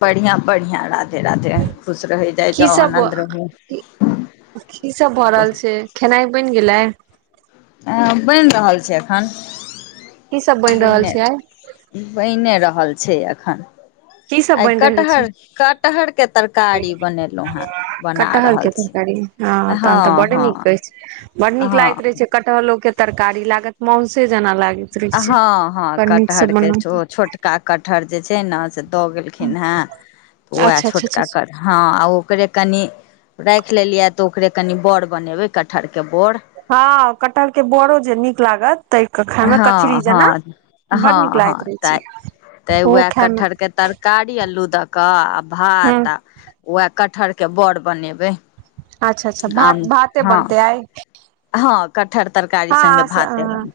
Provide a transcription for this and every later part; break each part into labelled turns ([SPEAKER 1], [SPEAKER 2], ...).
[SPEAKER 1] बढ़िया बढ़िया रा धे राधे खुश रहै जाइ
[SPEAKER 2] की
[SPEAKER 1] जाउ
[SPEAKER 2] सब
[SPEAKER 1] आनंन्द रहूं
[SPEAKER 2] की सब भऽ
[SPEAKER 1] बस
[SPEAKER 2] रहल छै खेनाइ बनि गेलै
[SPEAKER 1] ऐ बनि रहल छै एखन
[SPEAKER 2] की सब बनि रहल छै आई
[SPEAKER 1] बनिए रहल छै एखन
[SPEAKER 2] की सब
[SPEAKER 1] आइ
[SPEAKER 2] बनि रहल छै
[SPEAKER 1] कटहर कटहरके तरकारी बनेलहुँ हेँ बना
[SPEAKER 2] कटहर के
[SPEAKER 1] रहल छी
[SPEAKER 2] तेरकारी हँ तहन तऽ बड नीक अछि बड नीक लागैत रहै
[SPEAKER 1] हँ
[SPEAKER 2] छै कटहलो के तरकारी लागत मौंसे जेना लागत
[SPEAKER 1] आ हँ हँ कटहर के छो छोट छोटका कटहर जे छै न से दऽ गेलखिन हैं उएह
[SPEAKER 2] अच्छा अच्छा
[SPEAKER 1] छोटका कट
[SPEAKER 2] अच्छा
[SPEAKER 1] हँ आ ओकरे कनि राखि लेलियै या तऽ ओकरे कनि बोर बनेबै कटहरके बोर
[SPEAKER 2] हँ कटहल के बोरो जे नीक लागत तड़ि क खाय मे कचरी
[SPEAKER 1] हँ
[SPEAKER 2] जेना
[SPEAKER 1] हँ
[SPEAKER 2] बड नीक
[SPEAKER 1] हँ हँ
[SPEAKER 2] लागैत रहै
[SPEAKER 1] तऽ
[SPEAKER 2] छै
[SPEAKER 1] तऽ
[SPEAKER 2] ओहो
[SPEAKER 1] उएह
[SPEAKER 2] खाय मे
[SPEAKER 1] कटहरके तरकारी अल्लू दऽ क आ
[SPEAKER 2] हूँ
[SPEAKER 1] भात आ उएह कटहर के बड़ बनेबै
[SPEAKER 2] अच्छा अच्छा
[SPEAKER 1] आम
[SPEAKER 2] भात भाते
[SPEAKER 1] हँ
[SPEAKER 2] बनतै आई
[SPEAKER 1] हँ कटहर तरका
[SPEAKER 2] हँ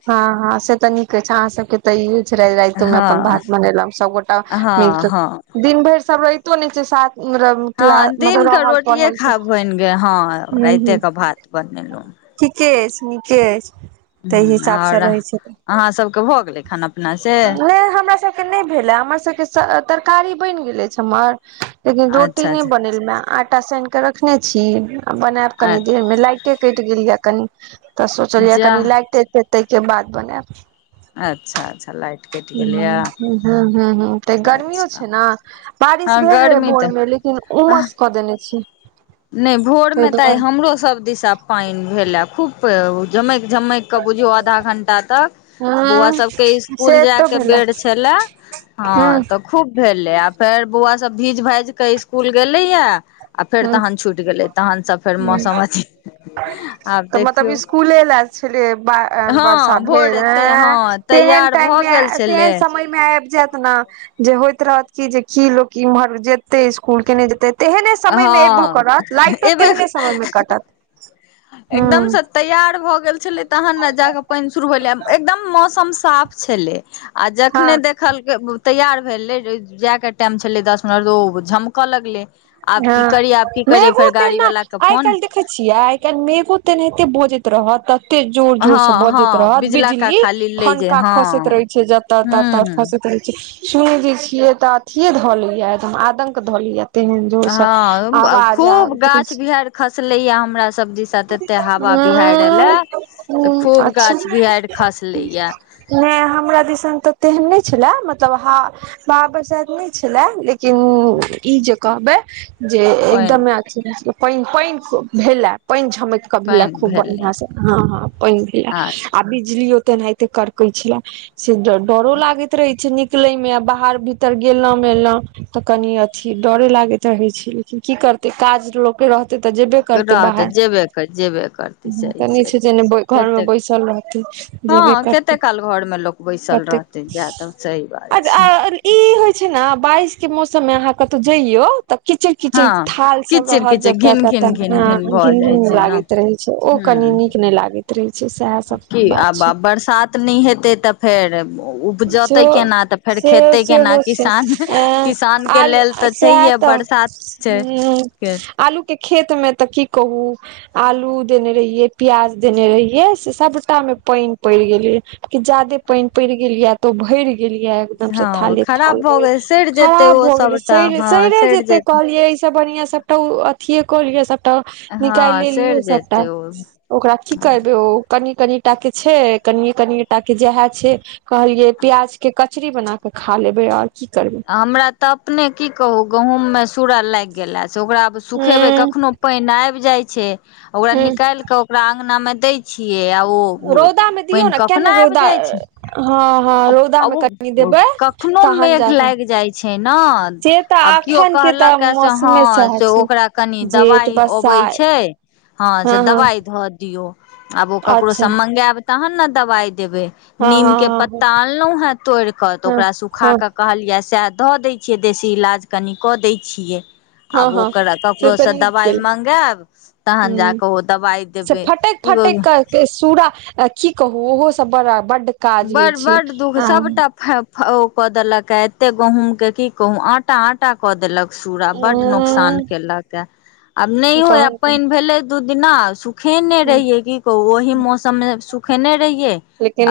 [SPEAKER 2] हँ हँ से त नीक के छै अहाँ सब के तऽ ईहे छलै रातियो मे अपन
[SPEAKER 1] हँ
[SPEAKER 2] भात बनेलौ सबगोटा
[SPEAKER 1] हँ
[SPEAKER 2] मीलक
[SPEAKER 1] हँ
[SPEAKER 2] दिन भरि सब रहितो नहि छै साथ मे
[SPEAKER 1] हँ दिनक क रोटिये खा बनि गेल हँ
[SPEAKER 2] हूं
[SPEAKER 1] रातिये
[SPEAKER 2] हूं
[SPEAKER 1] क भात बनेलौ
[SPEAKER 2] ठीके अछि नीके अछि ताहि
[SPEAKER 1] ह आओर
[SPEAKER 2] हिसाबसँ रहै छय
[SPEAKER 1] अहाँ सबके भऽ गेलै खाना पि
[SPEAKER 2] नई हमरा सभके नई भेला हमर सभके तरकारी बनि गेल अछि छै हमर लेकिन रोटी
[SPEAKER 1] अच्छा
[SPEAKER 2] नै
[SPEAKER 1] अच्छा
[SPEAKER 2] बनेलुया आटा साएन क रखने छी आ बनायब
[SPEAKER 1] अच्छा
[SPEAKER 2] कनी देर मे लाइट के कटि गेल यऽ कनि तऽ सोचलियै
[SPEAKER 1] जा
[SPEAKER 2] कनि लागि तेहिके बाद बनायब
[SPEAKER 1] अच्छा अच्छा लाइट कटि गेलैए
[SPEAKER 2] ह ह ह तऽ
[SPEAKER 1] अच्छा
[SPEAKER 2] गर्मियो
[SPEAKER 1] अच्छा
[SPEAKER 2] छैय न बारिश
[SPEAKER 1] हँ
[SPEAKER 2] भेल रहै
[SPEAKER 1] गर्मी तऽ
[SPEAKER 2] भोर मे लेकिन उमस कऽ देने छैय
[SPEAKER 1] नयी भोरमे तऽ आइ हमरो सभ दिशा पाएन भेलै खूब प झमैकि झमैकि कऽ बुझियौ आधा घण्टा तक बौआ सबके
[SPEAKER 2] ह से
[SPEAKER 1] इस्कुल जाए
[SPEAKER 2] तो
[SPEAKER 1] के
[SPEAKER 2] भेलै
[SPEAKER 1] बेड़ छला
[SPEAKER 2] ह
[SPEAKER 1] हँ तऽ खूब भेलै आ फेर बौआ सब भीज भाजि कऽ ईस्कुल गेलैया आ फेर
[SPEAKER 2] ह
[SPEAKER 1] तहन छुटि गेलै तहन स फेर मौसम अथी आब देखियौ
[SPEAKER 2] छलिएया बा वर्षा
[SPEAKER 1] हँ भोर
[SPEAKER 2] भेल
[SPEAKER 1] एते
[SPEAKER 2] अँ
[SPEAKER 1] हँ
[SPEAKER 2] तेहन
[SPEAKER 1] तैयार भऽ
[SPEAKER 2] टाइममे
[SPEAKER 1] गेल छलै
[SPEAKER 2] तेहन समयमे आबि जायत न जे होइत रहत की जे की लोक इम्हर जेते स्कूल केने जेते तेहने समय मे एबो
[SPEAKER 1] हँ
[SPEAKER 2] करत लाइटो
[SPEAKER 1] एबे
[SPEAKER 2] तेहने समय मे कटत हू
[SPEAKER 1] तैआार भऽ गेल छलै तहन ने जाकऽ पानि शुरू भेलै एकदम मौसम साफ छलैय आ जखने
[SPEAKER 2] हँ
[SPEAKER 1] देखलकै तैयार भेलै जायके टाइम छलै दस मिनट तऽ झमकऽ लगलैय आब की
[SPEAKER 2] हँ
[SPEAKER 1] करियै आब की करियै फेर गाड़ी वला के फोन
[SPEAKER 2] देखैत छियै आइ काल्हि मेघो तेनाहिते बजैत रहत त एते जोर जोर
[SPEAKER 1] हँ
[SPEAKER 2] से
[SPEAKER 1] हँ
[SPEAKER 2] बजैत रहत
[SPEAKER 1] बिजला का
[SPEAKER 2] बिजली
[SPEAKER 1] खाली लै जे
[SPEAKER 2] ठनका
[SPEAKER 1] हँ
[SPEAKER 2] खसैत रहै छैय तऽ त त
[SPEAKER 1] हूँ
[SPEAKER 2] खासतै रहे छैय सुनै जे छियै तऽ अथीे धऽ लऽ य एकदम आदंक धल लेया तेहन जोर से
[SPEAKER 1] हँ
[SPEAKER 2] आवाज
[SPEAKER 1] खूब
[SPEAKER 2] आबैत रहै
[SPEAKER 1] गाछ
[SPEAKER 2] छै
[SPEAKER 1] बिहायर खसले या हमरा सब दिस त त एते हवा बिहाड़ि एले
[SPEAKER 2] हूं
[SPEAKER 1] तऽ
[SPEAKER 2] हूं
[SPEAKER 1] खूब
[SPEAKER 2] अच्छा
[SPEAKER 1] गाछ बिहाड़ि खसले या
[SPEAKER 2] नहि हमरा दिसन तऽ तेहन नहि छले मतलब हवा बरसाइत नहि छले लेकिन ई जे कहबै जे
[SPEAKER 1] पानि
[SPEAKER 2] एकदमे पान पानि भेलए पानि झमैक भेला
[SPEAKER 1] पानि
[SPEAKER 2] खूब
[SPEAKER 1] भेलै
[SPEAKER 2] बढ़आं से हँ हँ पानि भेला आ बिजली तेनाहिते करकै छलय से डरो लागैत रहै छैय निकले मे आ बाहर भीतर गेले मेलौ तऽ कनि अथी डरे लागैत रहे छैय लेकिन की करते काज लोक रहते तऽ जबै
[SPEAKER 1] रहतै तऽ जेबे कर जेबे कर सही
[SPEAKER 2] तऽ नहि छै जे नहि घरमे
[SPEAKER 1] कतेक
[SPEAKER 2] बैसल रहतै
[SPEAKER 1] हँ
[SPEAKER 2] जेबे
[SPEAKER 1] कते
[SPEAKER 2] करतै
[SPEAKER 1] काल घर मे लोक बैसल
[SPEAKER 2] कतेक
[SPEAKER 1] रहैत तऽ जादब सही बात
[SPEAKER 2] आ
[SPEAKER 1] छैय
[SPEAKER 2] ई होइ छैय ने बारिश के मौसम मे अहाँ कतौ जाइयौ तऽ कीचिड़
[SPEAKER 1] हँ
[SPEAKER 2] कीचिड़ थाल सब
[SPEAKER 1] किचिर
[SPEAKER 2] रहत
[SPEAKER 1] किचिर
[SPEAKER 2] जतऽ
[SPEAKER 1] घिन घिन
[SPEAKER 2] तऽ
[SPEAKER 1] घिन भऽ
[SPEAKER 2] घिन
[SPEAKER 1] जाइ
[SPEAKER 2] घिन
[SPEAKER 1] छै ने
[SPEAKER 2] लागैत रहै छैय ओ कनी नीक
[SPEAKER 1] हूँ
[SPEAKER 2] नहि लागैत रहै छैय सएह सब बात छैय
[SPEAKER 1] नैय हेतै तऽ फेर उपजतै
[SPEAKER 2] सेहो
[SPEAKER 1] केना तऽ फेर
[SPEAKER 2] से
[SPEAKER 1] खेतै
[SPEAKER 2] से
[SPEAKER 1] केना
[SPEAKER 2] हो छै
[SPEAKER 1] किसान किसान
[SPEAKER 2] अ
[SPEAKER 1] के
[SPEAKER 2] आल
[SPEAKER 1] लेल तऽ
[SPEAKER 2] सेहाय
[SPEAKER 1] छैहे
[SPEAKER 2] तऽ
[SPEAKER 1] बरसात छै
[SPEAKER 2] हू
[SPEAKER 1] के
[SPEAKER 2] आलू के खेत मे तऽ की कहू आलू देने रहियै प्याज देने रहियै से सबटा मे पानि पड़ि गेलै कि ज्यादे पानि पड़ि गेल या तऽ भरि गेलियै एकदम से
[SPEAKER 1] हँ
[SPEAKER 2] थाले
[SPEAKER 1] खराब
[SPEAKER 2] थाल हो
[SPEAKER 1] भऽ
[SPEAKER 2] गेल
[SPEAKER 1] सड़ि जेतै
[SPEAKER 2] खराब
[SPEAKER 1] ओ
[SPEAKER 2] भ गेलै
[SPEAKER 1] सभटा
[SPEAKER 2] शैरे
[SPEAKER 1] हँ
[SPEAKER 2] शरे
[SPEAKER 1] सड़ि
[SPEAKER 2] जते
[SPEAKER 1] जेतै
[SPEAKER 2] कहलिये इ सब बढ़िया सबटा अथिये कलिए सब तऽ
[SPEAKER 1] हँ
[SPEAKER 2] निकाले लियौ
[SPEAKER 1] सड़ि
[SPEAKER 2] सबटा
[SPEAKER 1] जेतै ओ
[SPEAKER 2] ओकरा की करबै ओ कनि कनि टा के छै कनिये कनिए टा के जहे छै कहलिये प्याज के क कचड़ी बनााकऽ खा लेबै आओर की करबै
[SPEAKER 1] हमरा तऽ अपने की कहु गहूंम में सूरा लागि गेला से ओकरा सुखेबे
[SPEAKER 2] हूँ
[SPEAKER 1] कखनो पानि आबि जाय छै ओकरा
[SPEAKER 2] हूँ
[SPEAKER 1] निकाल के ओकरा अंगना मऽ दै छियै आ ओ
[SPEAKER 2] रौदा मे दियौ
[SPEAKER 1] पानि
[SPEAKER 2] ने किया
[SPEAKER 1] कखना
[SPEAKER 2] ने
[SPEAKER 1] आबि
[SPEAKER 2] रौदा
[SPEAKER 1] जाइ छै
[SPEAKER 2] हँ हँ
[SPEAKER 1] आब
[SPEAKER 2] रौदा मे
[SPEAKER 1] आबु
[SPEAKER 2] कनि देबै
[SPEAKER 1] कखनो
[SPEAKER 2] तहन
[SPEAKER 1] मेघ
[SPEAKER 2] जाकऽ
[SPEAKER 1] लागि जाइ छै ने
[SPEAKER 2] से तऽ
[SPEAKER 1] आब केओ
[SPEAKER 2] अखन के तऽ
[SPEAKER 1] कहलक से हँ
[SPEAKER 2] मौसमे सएह
[SPEAKER 1] से
[SPEAKER 2] छै
[SPEAKER 1] ओकरा कनी
[SPEAKER 2] जेठ
[SPEAKER 1] दवाई अबै
[SPEAKER 2] बरसाइत
[SPEAKER 1] छै हँ से दवाई धऽ दियौ आब ओ ककरो
[SPEAKER 2] अच्छा
[SPEAKER 1] सब मंगायब तहन नऽ दवाई देबे
[SPEAKER 2] हँ
[SPEAKER 1] नीम के
[SPEAKER 2] हँ हँ
[SPEAKER 1] पत्ता अनलहुँ हऽ तोड़ि कऽ तऽ
[SPEAKER 2] हँ
[SPEAKER 1] ओकरा सुखा
[SPEAKER 2] हँ
[SPEAKER 1] कऽ कहलियै सएह धऽ दै छियै देशी इलाज कनि कऽ दै छियै
[SPEAKER 2] हँ हँ
[SPEAKER 1] आब
[SPEAKER 2] हँ
[SPEAKER 1] ओकर
[SPEAKER 2] से तऽ
[SPEAKER 1] ककरोसँ
[SPEAKER 2] नीक
[SPEAKER 1] दबाइ
[SPEAKER 2] केल
[SPEAKER 1] मंगायब तहन जा कऽ ओ दबाइ देबै [unintelligible]
[SPEAKER 2] [unintelligible] सूरा की कहू ओहो सब बड़ बड
[SPEAKER 1] बड़ बड़ दुःख सबटा ओ कऽ देलक ह एते गहुम के की कहू आटा आ छटा कऽ देलक सूरा आ बड न नुकसान
[SPEAKER 2] तहन
[SPEAKER 1] केलक ह आब नहि हो आब पानि भेलै दू दिना सुखेने
[SPEAKER 2] ह
[SPEAKER 1] रहियै कि कहू ओही मौसम मे सुखेने रहियै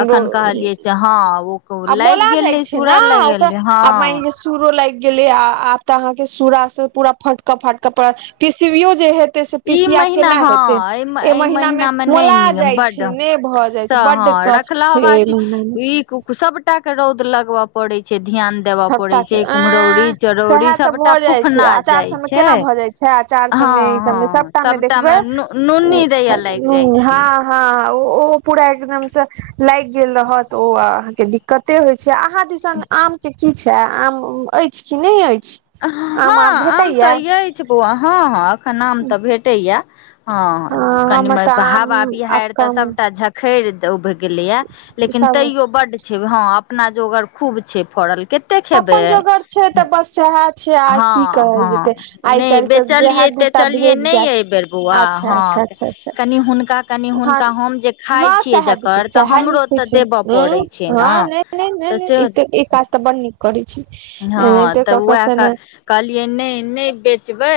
[SPEAKER 1] अखन कहलियै से हँ ओ
[SPEAKER 2] आ
[SPEAKER 1] लागि
[SPEAKER 2] मोला जाइ
[SPEAKER 1] गेलै
[SPEAKER 2] छै ने
[SPEAKER 1] सूरा लागि
[SPEAKER 2] ओकरा
[SPEAKER 1] गेलै हँ
[SPEAKER 2] आ माइन सूरो लागि गेले आ आब तऽ अहाँ के सूरा से पूरा फटक फटक पड़ पीसवियो जे हेत एते से
[SPEAKER 1] ई
[SPEAKER 2] पीसिया
[SPEAKER 1] महीना
[SPEAKER 2] केना
[SPEAKER 1] हँ
[SPEAKER 2] हेते ए
[SPEAKER 1] एहि
[SPEAKER 2] महिना मे
[SPEAKER 1] महीना नहि
[SPEAKER 2] मोला
[SPEAKER 1] नीक
[SPEAKER 2] जाय छै
[SPEAKER 1] बड
[SPEAKER 2] ने भऽ जाय
[SPEAKER 1] से
[SPEAKER 2] छै बड
[SPEAKER 1] हँ
[SPEAKER 2] कष्ट छै
[SPEAKER 1] रखलहबा छी ई सबटा के रौद लगब पड़े छै ध्यान देबय
[SPEAKER 2] सबटा
[SPEAKER 1] पड़े
[SPEAKER 2] के
[SPEAKER 1] छै कुम्हरोरी
[SPEAKER 2] एं
[SPEAKER 1] चरौरी
[SPEAKER 2] सएह तऽ
[SPEAKER 1] सबटा फूफना जाए छै
[SPEAKER 2] छ आचार सब
[SPEAKER 1] हँ
[SPEAKER 2] मे ई सब मे
[SPEAKER 1] हँ
[SPEAKER 2] सबटा मे देखबै
[SPEAKER 1] नूनी दैया लागि जाइ
[SPEAKER 2] ह
[SPEAKER 1] छै
[SPEAKER 2] हँ ओ पूरा एकदम से लाइग गेल रहत ओ अहाँके दिक्कते होइ छै अहाँ दिसन आमके की छै आम अछि कि नहि अछि आम आब
[SPEAKER 1] हँ आम
[SPEAKER 2] भेटैया
[SPEAKER 1] तऽ ऐछ बौआ हँ हँ एखन आम तऽ भेटैए हँ कनि
[SPEAKER 2] हमर तऽ आम
[SPEAKER 1] हावा
[SPEAKER 2] आब
[SPEAKER 1] बिहाइर त
[SPEAKER 2] कम
[SPEAKER 1] सबटा झखैर उभ गेलैया लेकिन
[SPEAKER 2] सब
[SPEAKER 1] तैयो बड हँ अपना जोगर खूब छै फड़ल केते
[SPEAKER 2] अपन जोगर छै तऽ बस सै है छै आ की
[SPEAKER 1] हँ
[SPEAKER 2] कहल जेतै
[SPEAKER 1] हँ
[SPEAKER 2] आइ
[SPEAKER 1] नहि
[SPEAKER 2] काइल तऽ जेहा
[SPEAKER 1] बेचलियै
[SPEAKER 2] दूटा
[SPEAKER 1] तेचलियै
[SPEAKER 2] भेट
[SPEAKER 1] नहि
[SPEAKER 2] जायत
[SPEAKER 1] एहि बेर बौआ
[SPEAKER 2] अच्छ
[SPEAKER 1] हँ
[SPEAKER 2] अच्छ अच्छ अच्छा
[SPEAKER 1] कनि हुनका कनि
[SPEAKER 2] हँ
[SPEAKER 1] हुनका हम जे खाइ
[SPEAKER 2] हँ
[SPEAKER 1] छियै
[SPEAKER 2] सह देखियौ
[SPEAKER 1] जकर तऽ
[SPEAKER 2] स
[SPEAKER 1] हमरो
[SPEAKER 2] निक [unintelligible]
[SPEAKER 1] तऽ देबय पड़ै छै ने
[SPEAKER 2] नहि नहि
[SPEAKER 1] तऽ
[SPEAKER 2] नहि
[SPEAKER 1] से
[SPEAKER 2] ई काज तऽ बड़ नीक करै छै
[SPEAKER 1] हँ
[SPEAKER 2] एनहैते
[SPEAKER 1] तऽ
[SPEAKER 2] क क
[SPEAKER 1] उएह
[SPEAKER 2] से ने
[SPEAKER 1] कहलियै नहि नहि बेचबै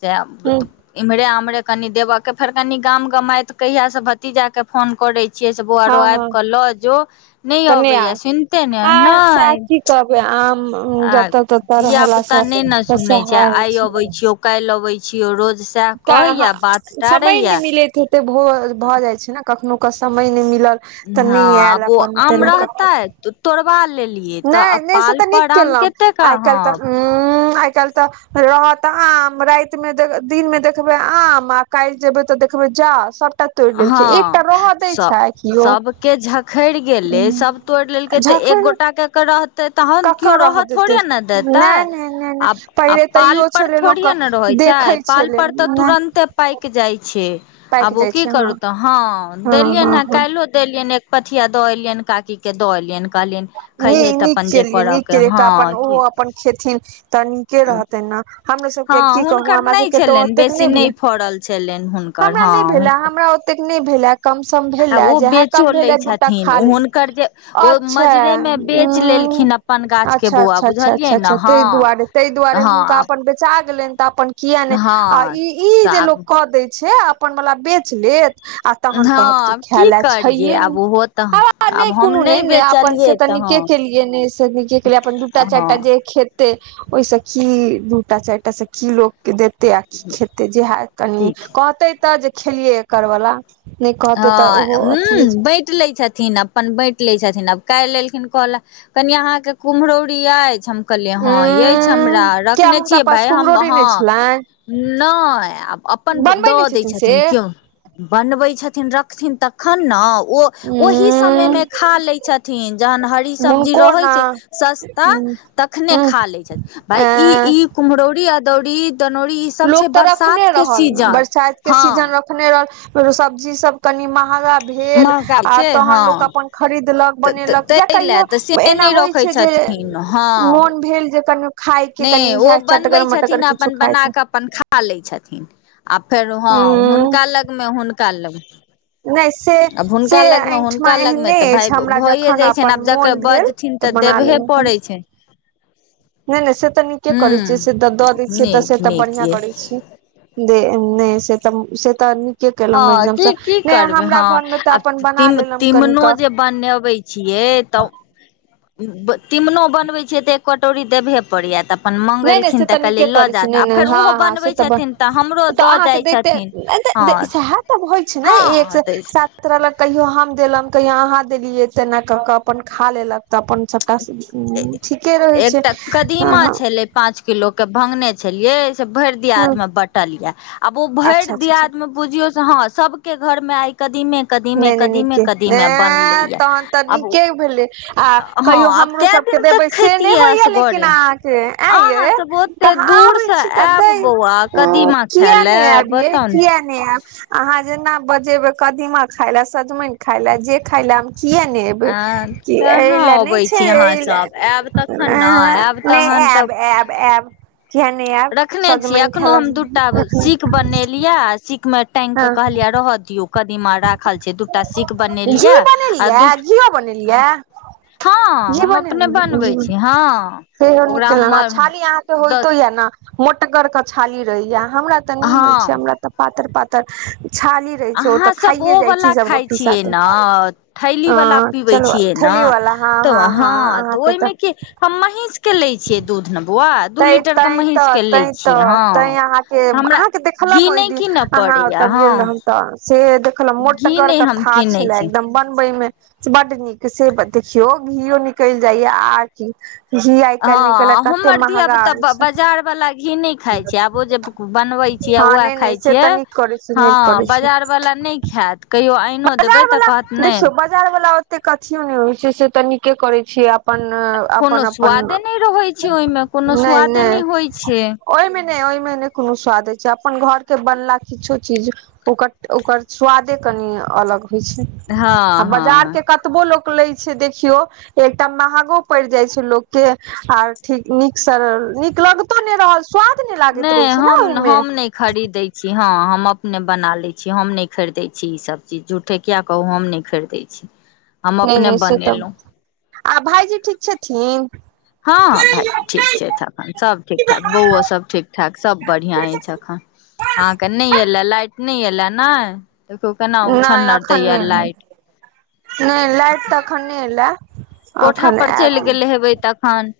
[SPEAKER 1] से
[SPEAKER 2] हँ
[SPEAKER 1] [unintelligible] इम्हरे आम्हरे कनि देब के फेर कनि गाम गमायइत कहिया से भतीजा के फोन करे छियै से बौआरो आइब
[SPEAKER 2] हँ
[SPEAKER 1] कऽ लऽ जो नहि
[SPEAKER 2] तऽ
[SPEAKER 1] अबेया
[SPEAKER 2] आर
[SPEAKER 1] सुनते ने
[SPEAKER 2] आर सएह
[SPEAKER 1] नहि
[SPEAKER 2] की कहबै आम
[SPEAKER 1] आ
[SPEAKER 2] जतऽ तत
[SPEAKER 1] धिया
[SPEAKER 2] रहलास
[SPEAKER 1] पुता
[SPEAKER 2] सै होइ छै
[SPEAKER 1] काइल अबै छियौ रोज सएह
[SPEAKER 2] तऽ अहाँ
[SPEAKER 1] कहैया बात
[SPEAKER 2] समय
[SPEAKER 1] टारैया
[SPEAKER 2] नहि मिलैत हेतै भोरऽ भ जाइत छै ने कखनो क समय नहि मिलल तऽ
[SPEAKER 1] हँ
[SPEAKER 2] नहि आयल
[SPEAKER 1] आब ओ
[SPEAKER 2] अपन
[SPEAKER 1] आम
[SPEAKER 2] तेना क
[SPEAKER 1] रहताइ त तोड़बा लेली तऽ
[SPEAKER 2] नहि
[SPEAKER 1] अब पाल पर आम कते क ह
[SPEAKER 2] [unintelligible] आए काइल त रहत आम रातिमे दिनमे देखबै आम आ काइल जेबै तऽ देखबै जा सभटा तोड़ लेलकै एकटा
[SPEAKER 1] हँ
[SPEAKER 2] रह
[SPEAKER 1] सब सभके झखड़ि गेलै सभ तोड़ि लेलकै तऽ एक
[SPEAKER 2] जखन
[SPEAKER 1] गोटा के तऽ रह तहन केओ
[SPEAKER 2] ककर
[SPEAKER 1] रहऽ
[SPEAKER 2] देतै
[SPEAKER 1] थोड़े ने देतै
[SPEAKER 2] नहि नहि नहि नहि
[SPEAKER 1] अब अब
[SPEAKER 2] पहिले
[SPEAKER 1] पाल
[SPEAKER 2] तैयो
[SPEAKER 1] पर
[SPEAKER 2] छलै लोक
[SPEAKER 1] थोड़िये ने रहैत छै
[SPEAKER 2] देखै
[SPEAKER 1] पाल
[SPEAKER 2] छलै
[SPEAKER 1] पर तऽ तुरंते पाइक जाइ छै
[SPEAKER 2] पाइक
[SPEAKER 1] आब ओ
[SPEAKER 2] जाइ छै
[SPEAKER 1] की करू
[SPEAKER 2] हँ
[SPEAKER 1] तऽ हँ
[SPEAKER 2] हँ
[SPEAKER 1] देलियनि हे काइल
[SPEAKER 2] हँ
[SPEAKER 1] काइलो देलियन एक पथिया दऽ एलियन काकी के दऽ एलियन कहलियन
[SPEAKER 2] नीक केलियै नीक केलियै तऽ अपन ओहो
[SPEAKER 1] की
[SPEAKER 2] अपन खेथिन तऽ के रहतै ने हमरो सबके
[SPEAKER 1] हँ
[SPEAKER 2] की कहू
[SPEAKER 1] हुनकर
[SPEAKER 2] हमरा
[SPEAKER 1] नहि
[SPEAKER 2] सबके तो
[SPEAKER 1] छलनि
[SPEAKER 2] ओतेक
[SPEAKER 1] बेसी
[SPEAKER 2] नय भेल
[SPEAKER 1] नहि फड़ल छलनि
[SPEAKER 2] [inaudible]
[SPEAKER 1] हुनकर
[SPEAKER 2] हमरा
[SPEAKER 1] हँ
[SPEAKER 2] नय भेल
[SPEAKER 1] हुनकर
[SPEAKER 2] हमरा ओतेक नय भेले कम सम
[SPEAKER 1] आब
[SPEAKER 2] भेलै
[SPEAKER 1] ओ
[SPEAKER 2] जेहा
[SPEAKER 1] बेचो
[SPEAKER 2] कम
[SPEAKER 1] लै
[SPEAKER 2] भेल ह दूटा
[SPEAKER 1] छथिन
[SPEAKER 2] खा
[SPEAKER 1] हुनकर
[SPEAKER 2] लेलु
[SPEAKER 1] जे ओ
[SPEAKER 2] अच्छा
[SPEAKER 1] मजरे मे बेच
[SPEAKER 2] ऊ
[SPEAKER 1] लेलखिन अपन गाछ के
[SPEAKER 2] अच्छा
[SPEAKER 1] बौआ
[SPEAKER 2] अच्छा अच्छा
[SPEAKER 1] बुझलियै ने
[SPEAKER 2] अच्छा तय
[SPEAKER 1] हँ
[SPEAKER 2] दुआरे तय दुआरे हुनका
[SPEAKER 1] हँ
[SPEAKER 2] अपन बेचा गेलैन तऽ अपन किया नय आ
[SPEAKER 1] हँ
[SPEAKER 2] ई ई
[SPEAKER 1] तऽ
[SPEAKER 2] जे लोक
[SPEAKER 1] आब
[SPEAKER 2] कऽ दै छै अपन वला बेच लेत आ तहन
[SPEAKER 1] हँ
[SPEAKER 2] कहत कि
[SPEAKER 1] आब
[SPEAKER 2] खाय
[SPEAKER 1] की
[SPEAKER 2] ले
[SPEAKER 1] करियै
[SPEAKER 2] छैे
[SPEAKER 1] आब
[SPEAKER 2] नय
[SPEAKER 1] ओहो तऽ
[SPEAKER 2] आ नय
[SPEAKER 1] आब हम
[SPEAKER 2] कोनो नय
[SPEAKER 1] नहि
[SPEAKER 2] ने अपन से
[SPEAKER 1] बेचलियै
[SPEAKER 2] त
[SPEAKER 1] तऽ
[SPEAKER 2] के
[SPEAKER 1] हँ
[SPEAKER 2] केलिए एने से ओने के अपन दूटा
[SPEAKER 1] हँ
[SPEAKER 2] चारिटा जे खेत त ओहिसँखी दूटा चारि टा खी लोक के देते आ की खेते जेहे कनि
[SPEAKER 1] ठीक छै
[SPEAKER 2] कहते तऽ जे खेलियै एकर बला नहि कहते तऽ ओहो अथिये छै
[SPEAKER 1] कट लै छथिन अपन बाँटि लै छथिन आब कालहि लेलखिन कहल कनि अहाँके कुम्हरौरी अछि हम कहलियै हँ येईछ
[SPEAKER 2] उंम्म
[SPEAKER 1] हमरा
[SPEAKER 2] किया
[SPEAKER 1] रखने
[SPEAKER 2] हुनका
[SPEAKER 1] छियै
[SPEAKER 2] पास
[SPEAKER 1] भाय हम
[SPEAKER 2] कुम्हरोरी
[SPEAKER 1] हँ
[SPEAKER 2] नहि छलनि
[SPEAKER 1] नय आब अपन
[SPEAKER 2] बनबै
[SPEAKER 1] दऽ
[SPEAKER 2] नहि
[SPEAKER 1] दै
[SPEAKER 2] से
[SPEAKER 1] छथिन क्यो बनबै छथिन रखथिन तखन न ओ ओही समयमे
[SPEAKER 2] उंम्म
[SPEAKER 1] खा लै छथिन जहन हरी सब्जी
[SPEAKER 2] हुनको
[SPEAKER 1] रहय
[SPEAKER 2] ने
[SPEAKER 1] छै सस्ता
[SPEAKER 2] उंम्म
[SPEAKER 1] तखने
[SPEAKER 2] उंम्म
[SPEAKER 1] खा लै छथि भाय ई
[SPEAKER 2] एं
[SPEAKER 1] ई कुम्हरौरी अदौरी तनौरी ई सब
[SPEAKER 2] लोक
[SPEAKER 1] छै
[SPEAKER 2] तऽ
[SPEAKER 1] बरसात के सीजन हँ
[SPEAKER 2] तखने रहल सब्जी सब कनी महगा भेल
[SPEAKER 1] महगा
[SPEAKER 2] आर
[SPEAKER 1] छै
[SPEAKER 2] तहन
[SPEAKER 1] हँ
[SPEAKER 2] लोको अपन खरीदलक बनेलक या
[SPEAKER 1] ताहि लए
[SPEAKER 2] कहियो
[SPEAKER 1] तऽ से
[SPEAKER 2] एना
[SPEAKER 1] नहि
[SPEAKER 2] होइ
[SPEAKER 1] रखै
[SPEAKER 2] छै जे
[SPEAKER 1] छथिन हँ
[SPEAKER 2] मोन भेल जे कनिको खायके
[SPEAKER 1] नहि
[SPEAKER 2] कनि
[SPEAKER 1] ओ
[SPEAKER 2] इहै चटगर
[SPEAKER 1] बनबै
[SPEAKER 2] मटगर
[SPEAKER 1] छथिन
[SPEAKER 2] किछु
[SPEAKER 1] अपन
[SPEAKER 2] खाय
[SPEAKER 1] बना
[SPEAKER 2] त
[SPEAKER 1] कऽ अपन खा लै छथिन आ फेर हँ
[SPEAKER 2] ह
[SPEAKER 1] हुनका लगमे हुनका लग
[SPEAKER 2] नहि से
[SPEAKER 1] आब
[SPEAKER 2] से
[SPEAKER 1] हुनका लगमे
[SPEAKER 2] एहिठमा
[SPEAKER 1] हुनका लग मे
[SPEAKER 2] एहने
[SPEAKER 1] तऽ भाय
[SPEAKER 2] अछि हमरा
[SPEAKER 1] भइए
[SPEAKER 2] जखन
[SPEAKER 1] जाइ छ
[SPEAKER 2] अपन
[SPEAKER 1] आब जकर
[SPEAKER 2] मोन भेल
[SPEAKER 1] बज छथिन तऽ
[SPEAKER 2] बना
[SPEAKER 1] देबहे पड़ै छै
[SPEAKER 2] नय नय से तऽ नीके करै छै से
[SPEAKER 1] हूं
[SPEAKER 2] दऽ दै छियै तऽ से
[SPEAKER 1] नीक
[SPEAKER 2] तऽ
[SPEAKER 1] नीक
[SPEAKER 2] बढ़िआँ
[SPEAKER 1] ये
[SPEAKER 2] करय छीये दे नय से तऽ से तऽ निक निके केलौ
[SPEAKER 1] हँ की
[SPEAKER 2] एकदमसँ
[SPEAKER 1] की
[SPEAKER 2] नय
[SPEAKER 1] करबै
[SPEAKER 2] हमरा
[SPEAKER 1] हँ
[SPEAKER 2] घर मे तऽ अपन बना लेलउ कनिके
[SPEAKER 1] बनेबै छियै तौ तीमनो बनबै छियै तऽ एक कटोरी देबहे पड़ैया तऽ अपन
[SPEAKER 2] नय नय से
[SPEAKER 1] मंगेलखिन
[SPEAKER 2] तऽ नीके
[SPEAKER 1] कहलियै लऽ
[SPEAKER 2] करय
[SPEAKER 1] जा
[SPEAKER 2] छी नय
[SPEAKER 1] तऽ आ
[SPEAKER 2] नय
[SPEAKER 1] फेर
[SPEAKER 2] हँ
[SPEAKER 1] ओहो
[SPEAKER 2] हँ से
[SPEAKER 1] बनबै
[SPEAKER 2] तऽ ब
[SPEAKER 1] छथिन हमरो
[SPEAKER 2] तऽ
[SPEAKER 1] दऽ
[SPEAKER 2] अहाँके
[SPEAKER 1] जाइ
[SPEAKER 2] दैते
[SPEAKER 1] छथिन
[SPEAKER 2] नय तऽ
[SPEAKER 1] हँ
[SPEAKER 2] दे सैएह तऽ होइ छै ने एक से
[SPEAKER 1] हँ दै छै
[SPEAKER 2] सात् रहलक तहियो हम देलम कहियो अहाँ देलियै ते एना क कऽ अपन खा लेलक तऽ अपन सभटा सीधी ऊ ठीके रहय छै हं हं
[SPEAKER 1] पाँंच किलो के भंगने छलिये से भैर भैर दियाद
[SPEAKER 2] हँ
[SPEAKER 1] मे बँटल यऽ आब ओ भैर
[SPEAKER 2] अच्छा अच्छा अच्छा
[SPEAKER 1] दियादमे बुझियौ से हँ सबके घर मे आइ कदीमे कदीमे
[SPEAKER 2] नय नय
[SPEAKER 1] कदीमे
[SPEAKER 2] नीके
[SPEAKER 1] कदीमे
[SPEAKER 2] ए
[SPEAKER 1] बनलैये
[SPEAKER 2] तहन तऽ
[SPEAKER 1] आब
[SPEAKER 2] नीके भेलै आ
[SPEAKER 1] हँ
[SPEAKER 2] कहियो हम
[SPEAKER 1] आब
[SPEAKER 2] हमरो
[SPEAKER 1] कए
[SPEAKER 2] सब के
[SPEAKER 1] दिन तक
[SPEAKER 2] देबै से नय
[SPEAKER 1] खैतियै
[SPEAKER 2] होईया लेकिन
[SPEAKER 1] असगरे
[SPEAKER 2] आहां के यै
[SPEAKER 1] अहाँ
[SPEAKER 2] ए
[SPEAKER 1] सब
[SPEAKER 2] त
[SPEAKER 1] ओते
[SPEAKER 2] आहा
[SPEAKER 1] दूर
[SPEAKER 2] आबय
[SPEAKER 1] से
[SPEAKER 2] छी त
[SPEAKER 1] आयब
[SPEAKER 2] देय
[SPEAKER 1] बौआ कदीमा खाय
[SPEAKER 2] किया नय
[SPEAKER 1] लए
[SPEAKER 2] यैब ये
[SPEAKER 1] बताउ ने
[SPEAKER 2] किया नय नय आयब अहाँ जेना बजेबै कदीमा खाय लए सजमईन खाय ले जे खाय लेम किया नय एबय
[SPEAKER 1] आ
[SPEAKER 2] की
[SPEAKER 1] कहाँ
[SPEAKER 2] ऐला नय
[SPEAKER 1] अबै
[SPEAKER 2] छै
[SPEAKER 1] छी अहाँ
[SPEAKER 2] ऐला
[SPEAKER 1] सब आयब तखन ने आयब
[SPEAKER 2] नय
[SPEAKER 1] तहन तऽ
[SPEAKER 2] ऐब ऐब ऐब किया नय ऐब
[SPEAKER 1] रखने
[SPEAKER 2] सजमन खाय ले रखनें
[SPEAKER 1] लिया सिक मे टैंग क कहलियै रहऽ दियौ कदीमा राखल छै दूटा सीख
[SPEAKER 2] घी
[SPEAKER 1] बनेलियए आ
[SPEAKER 2] बनेलियै
[SPEAKER 1] दू
[SPEAKER 2] घिओ
[SPEAKER 1] हां
[SPEAKER 2] बनेलियै
[SPEAKER 1] हँ
[SPEAKER 2] घी
[SPEAKER 1] हम अपने बनबै
[SPEAKER 2] बनेलियै
[SPEAKER 1] छी हँ
[SPEAKER 2] सेहो निक
[SPEAKER 1] ओकरा
[SPEAKER 2] केलऊ
[SPEAKER 1] हम
[SPEAKER 2] हं छाली अहाँके होइतो
[SPEAKER 1] दस
[SPEAKER 2] ये न मोटगर क छाली रहैये हमरा तऽ नै होइ छै
[SPEAKER 1] हँ
[SPEAKER 2] हमरा तऽ पातर पातर छाली रहै छै ओ
[SPEAKER 1] अहाँ
[SPEAKER 2] तऽ
[SPEAKER 1] सब
[SPEAKER 2] खाइये
[SPEAKER 1] ओ
[SPEAKER 2] जाइ
[SPEAKER 1] बला
[SPEAKER 2] छी सब
[SPEAKER 1] खाय
[SPEAKER 2] रोटी
[SPEAKER 1] छियै
[SPEAKER 2] साथे
[SPEAKER 1] न थैली
[SPEAKER 2] अ
[SPEAKER 1] बला पीबै
[SPEAKER 2] चलू
[SPEAKER 1] छियै न
[SPEAKER 2] थैली वाला हँ
[SPEAKER 1] तऽ हँ तऽ
[SPEAKER 2] अहाँके
[SPEAKER 1] ओहिमे की हम महींष के लै छियै दूध ने बौआ दू
[SPEAKER 2] तैं
[SPEAKER 1] लीटर के
[SPEAKER 2] तैं
[SPEAKER 1] महींष
[SPEAKER 2] तऽ
[SPEAKER 1] के लै
[SPEAKER 2] तैं
[SPEAKER 1] छियै
[SPEAKER 2] तऽ
[SPEAKER 1] हँ
[SPEAKER 2] तैं अहाँके
[SPEAKER 1] हमरा
[SPEAKER 2] अहाँके देखलौं हम
[SPEAKER 1] घी
[SPEAKER 2] ओहि
[SPEAKER 1] नहि
[SPEAKER 2] दिन
[SPEAKER 1] कीनऽ
[SPEAKER 2] अहाँ ओतऽ
[SPEAKER 1] पड़ैया
[SPEAKER 2] गेल
[SPEAKER 1] हँ
[SPEAKER 2] रहौं तऽ से देखलौं
[SPEAKER 1] घी
[SPEAKER 2] मोटगर
[SPEAKER 1] नहि हम
[SPEAKER 2] कथा
[SPEAKER 1] कीनै
[SPEAKER 2] छले
[SPEAKER 1] छी
[SPEAKER 2] एकदम बनबै मे। बड्ड नीक से ब देखियौ घीयो निकलि जाइए आर की घी आइ काल्हि निकल कत्ते महंग
[SPEAKER 1] तऽ बाजार बाला घी नै खाइ छियै आब ओ जे बनबै छियै आ
[SPEAKER 2] हँ
[SPEAKER 1] वैह
[SPEAKER 2] नहि नहि
[SPEAKER 1] खाइ
[SPEAKER 2] से
[SPEAKER 1] छियै
[SPEAKER 2] तऽ नीक करै छी
[SPEAKER 1] हँ
[SPEAKER 2] नीक करै छी
[SPEAKER 1] बाजार बला नहि खैत कहियो आइनो देबै
[SPEAKER 2] बाजार
[SPEAKER 1] तऽ
[SPEAKER 2] वाला
[SPEAKER 1] कहत नहि
[SPEAKER 2] देखियौ बाजार वला ओतेक अथियो नै होइ छै से तऽ नीके करै छी आब अपन
[SPEAKER 1] कोनो
[SPEAKER 2] अपन अपन
[SPEAKER 1] स्वादे नहि रहै छै ओहिमे कोनो
[SPEAKER 2] नै
[SPEAKER 1] स्वादे
[SPEAKER 2] नै
[SPEAKER 1] नहि होइ छै
[SPEAKER 2] ओहिमे नै ओहिमे नै कोनो स्वाद होय छै अपन घर के बनला किछो चीज ओकर ओकर स्वादे कनि अलग होइ छै
[SPEAKER 1] हँ
[SPEAKER 2] आ
[SPEAKER 1] हँ
[SPEAKER 2] बाजार के कत तबो लोक लै छै देखियौ एकत महगो परि जाइ छै लोक के आर ठीक नीक सँ नीक लगतो नहि रहल स्वाद नहि लागैत रहै छै ने
[SPEAKER 1] हम
[SPEAKER 2] ओहिमे
[SPEAKER 1] हम नहि खरीदै छी हँ हम अपने बना लै छी हम नहि खरीदै छी ई सब चीज झूठ ठे किये कहु हम नहि खरीदै छी। हम
[SPEAKER 2] नहि
[SPEAKER 1] अपने
[SPEAKER 2] नहि से तब
[SPEAKER 1] बनेलहुँ
[SPEAKER 2] आ भाइजी ठीक छथिन
[SPEAKER 1] हँ भाइ ठीक छै तखन सभ ठीक ठाक बौओ सभ ठीक ठाक सब बढ़ियाँ अछि एखन अहाँ के नहि एले लाइट नहि एले नै देखियौ केना
[SPEAKER 2] नहि
[SPEAKER 1] उछन्नर
[SPEAKER 2] अखन
[SPEAKER 1] दैये
[SPEAKER 2] नहि एलै
[SPEAKER 1] लाइट
[SPEAKER 2] नहि लाइट तऽ अखन नहि एलै
[SPEAKER 1] कोठा
[SPEAKER 2] अखन
[SPEAKER 1] पर चलि
[SPEAKER 2] आयत
[SPEAKER 1] गेल हेबै तखन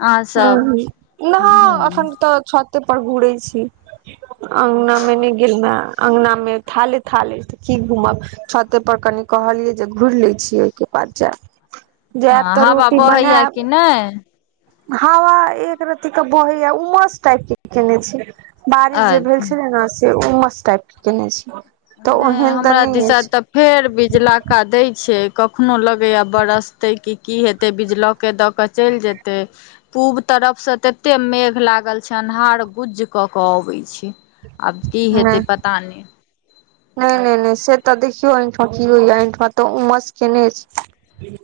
[SPEAKER 1] अहाँ
[SPEAKER 2] हूंम्म
[SPEAKER 1] सब
[SPEAKER 2] हूंम्म न
[SPEAKER 1] ह
[SPEAKER 2] अखन तऽ छते पर घूरै छी अंगना मे नहि गेलौं हें अंगना मे थाले थाल ऐ तऽ की घूमब छते पर कनि कहलियै जे घुरि लै छियै ओहिके बाद जैब जैब
[SPEAKER 1] हँ
[SPEAKER 2] तऽ
[SPEAKER 1] हवा
[SPEAKER 2] रोटी
[SPEAKER 1] बहैया
[SPEAKER 2] बनेब
[SPEAKER 1] कि नहि
[SPEAKER 2] हवा एक रति कऽ बहैये उमस टाइप के केने छै बारिश जे
[SPEAKER 1] अ
[SPEAKER 2] भेल छेलै ने से उम्मस टाइप के केने छै तऽ
[SPEAKER 1] नहि
[SPEAKER 2] ओहन तऽ
[SPEAKER 1] हमरा
[SPEAKER 2] नहि
[SPEAKER 1] दिशा
[SPEAKER 2] अछि।
[SPEAKER 1] तऽ फेर बिजलाका दै छै कखनो लगैये बरसतै की की हेतै बिजलौक के दऽ कऽ चलि जेतै पूब तरफ सँ तत्ते मेघ लागल छै अन्हार गुज्ज कऽ कऽ अबै छै। आब की हेतै
[SPEAKER 2] नहि
[SPEAKER 1] पता नहि।
[SPEAKER 2] नहि नहि नहि से तऽ देखियौ एहिठुमा की होइये एहिठुमा तऽ उमस केने छै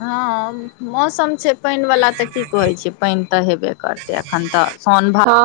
[SPEAKER 1] हँ मौसम छै पइन वला तऽ की कहै छियै पइन तऽ हेबे करतै एखन तऽ साउन भादो
[SPEAKER 2] आ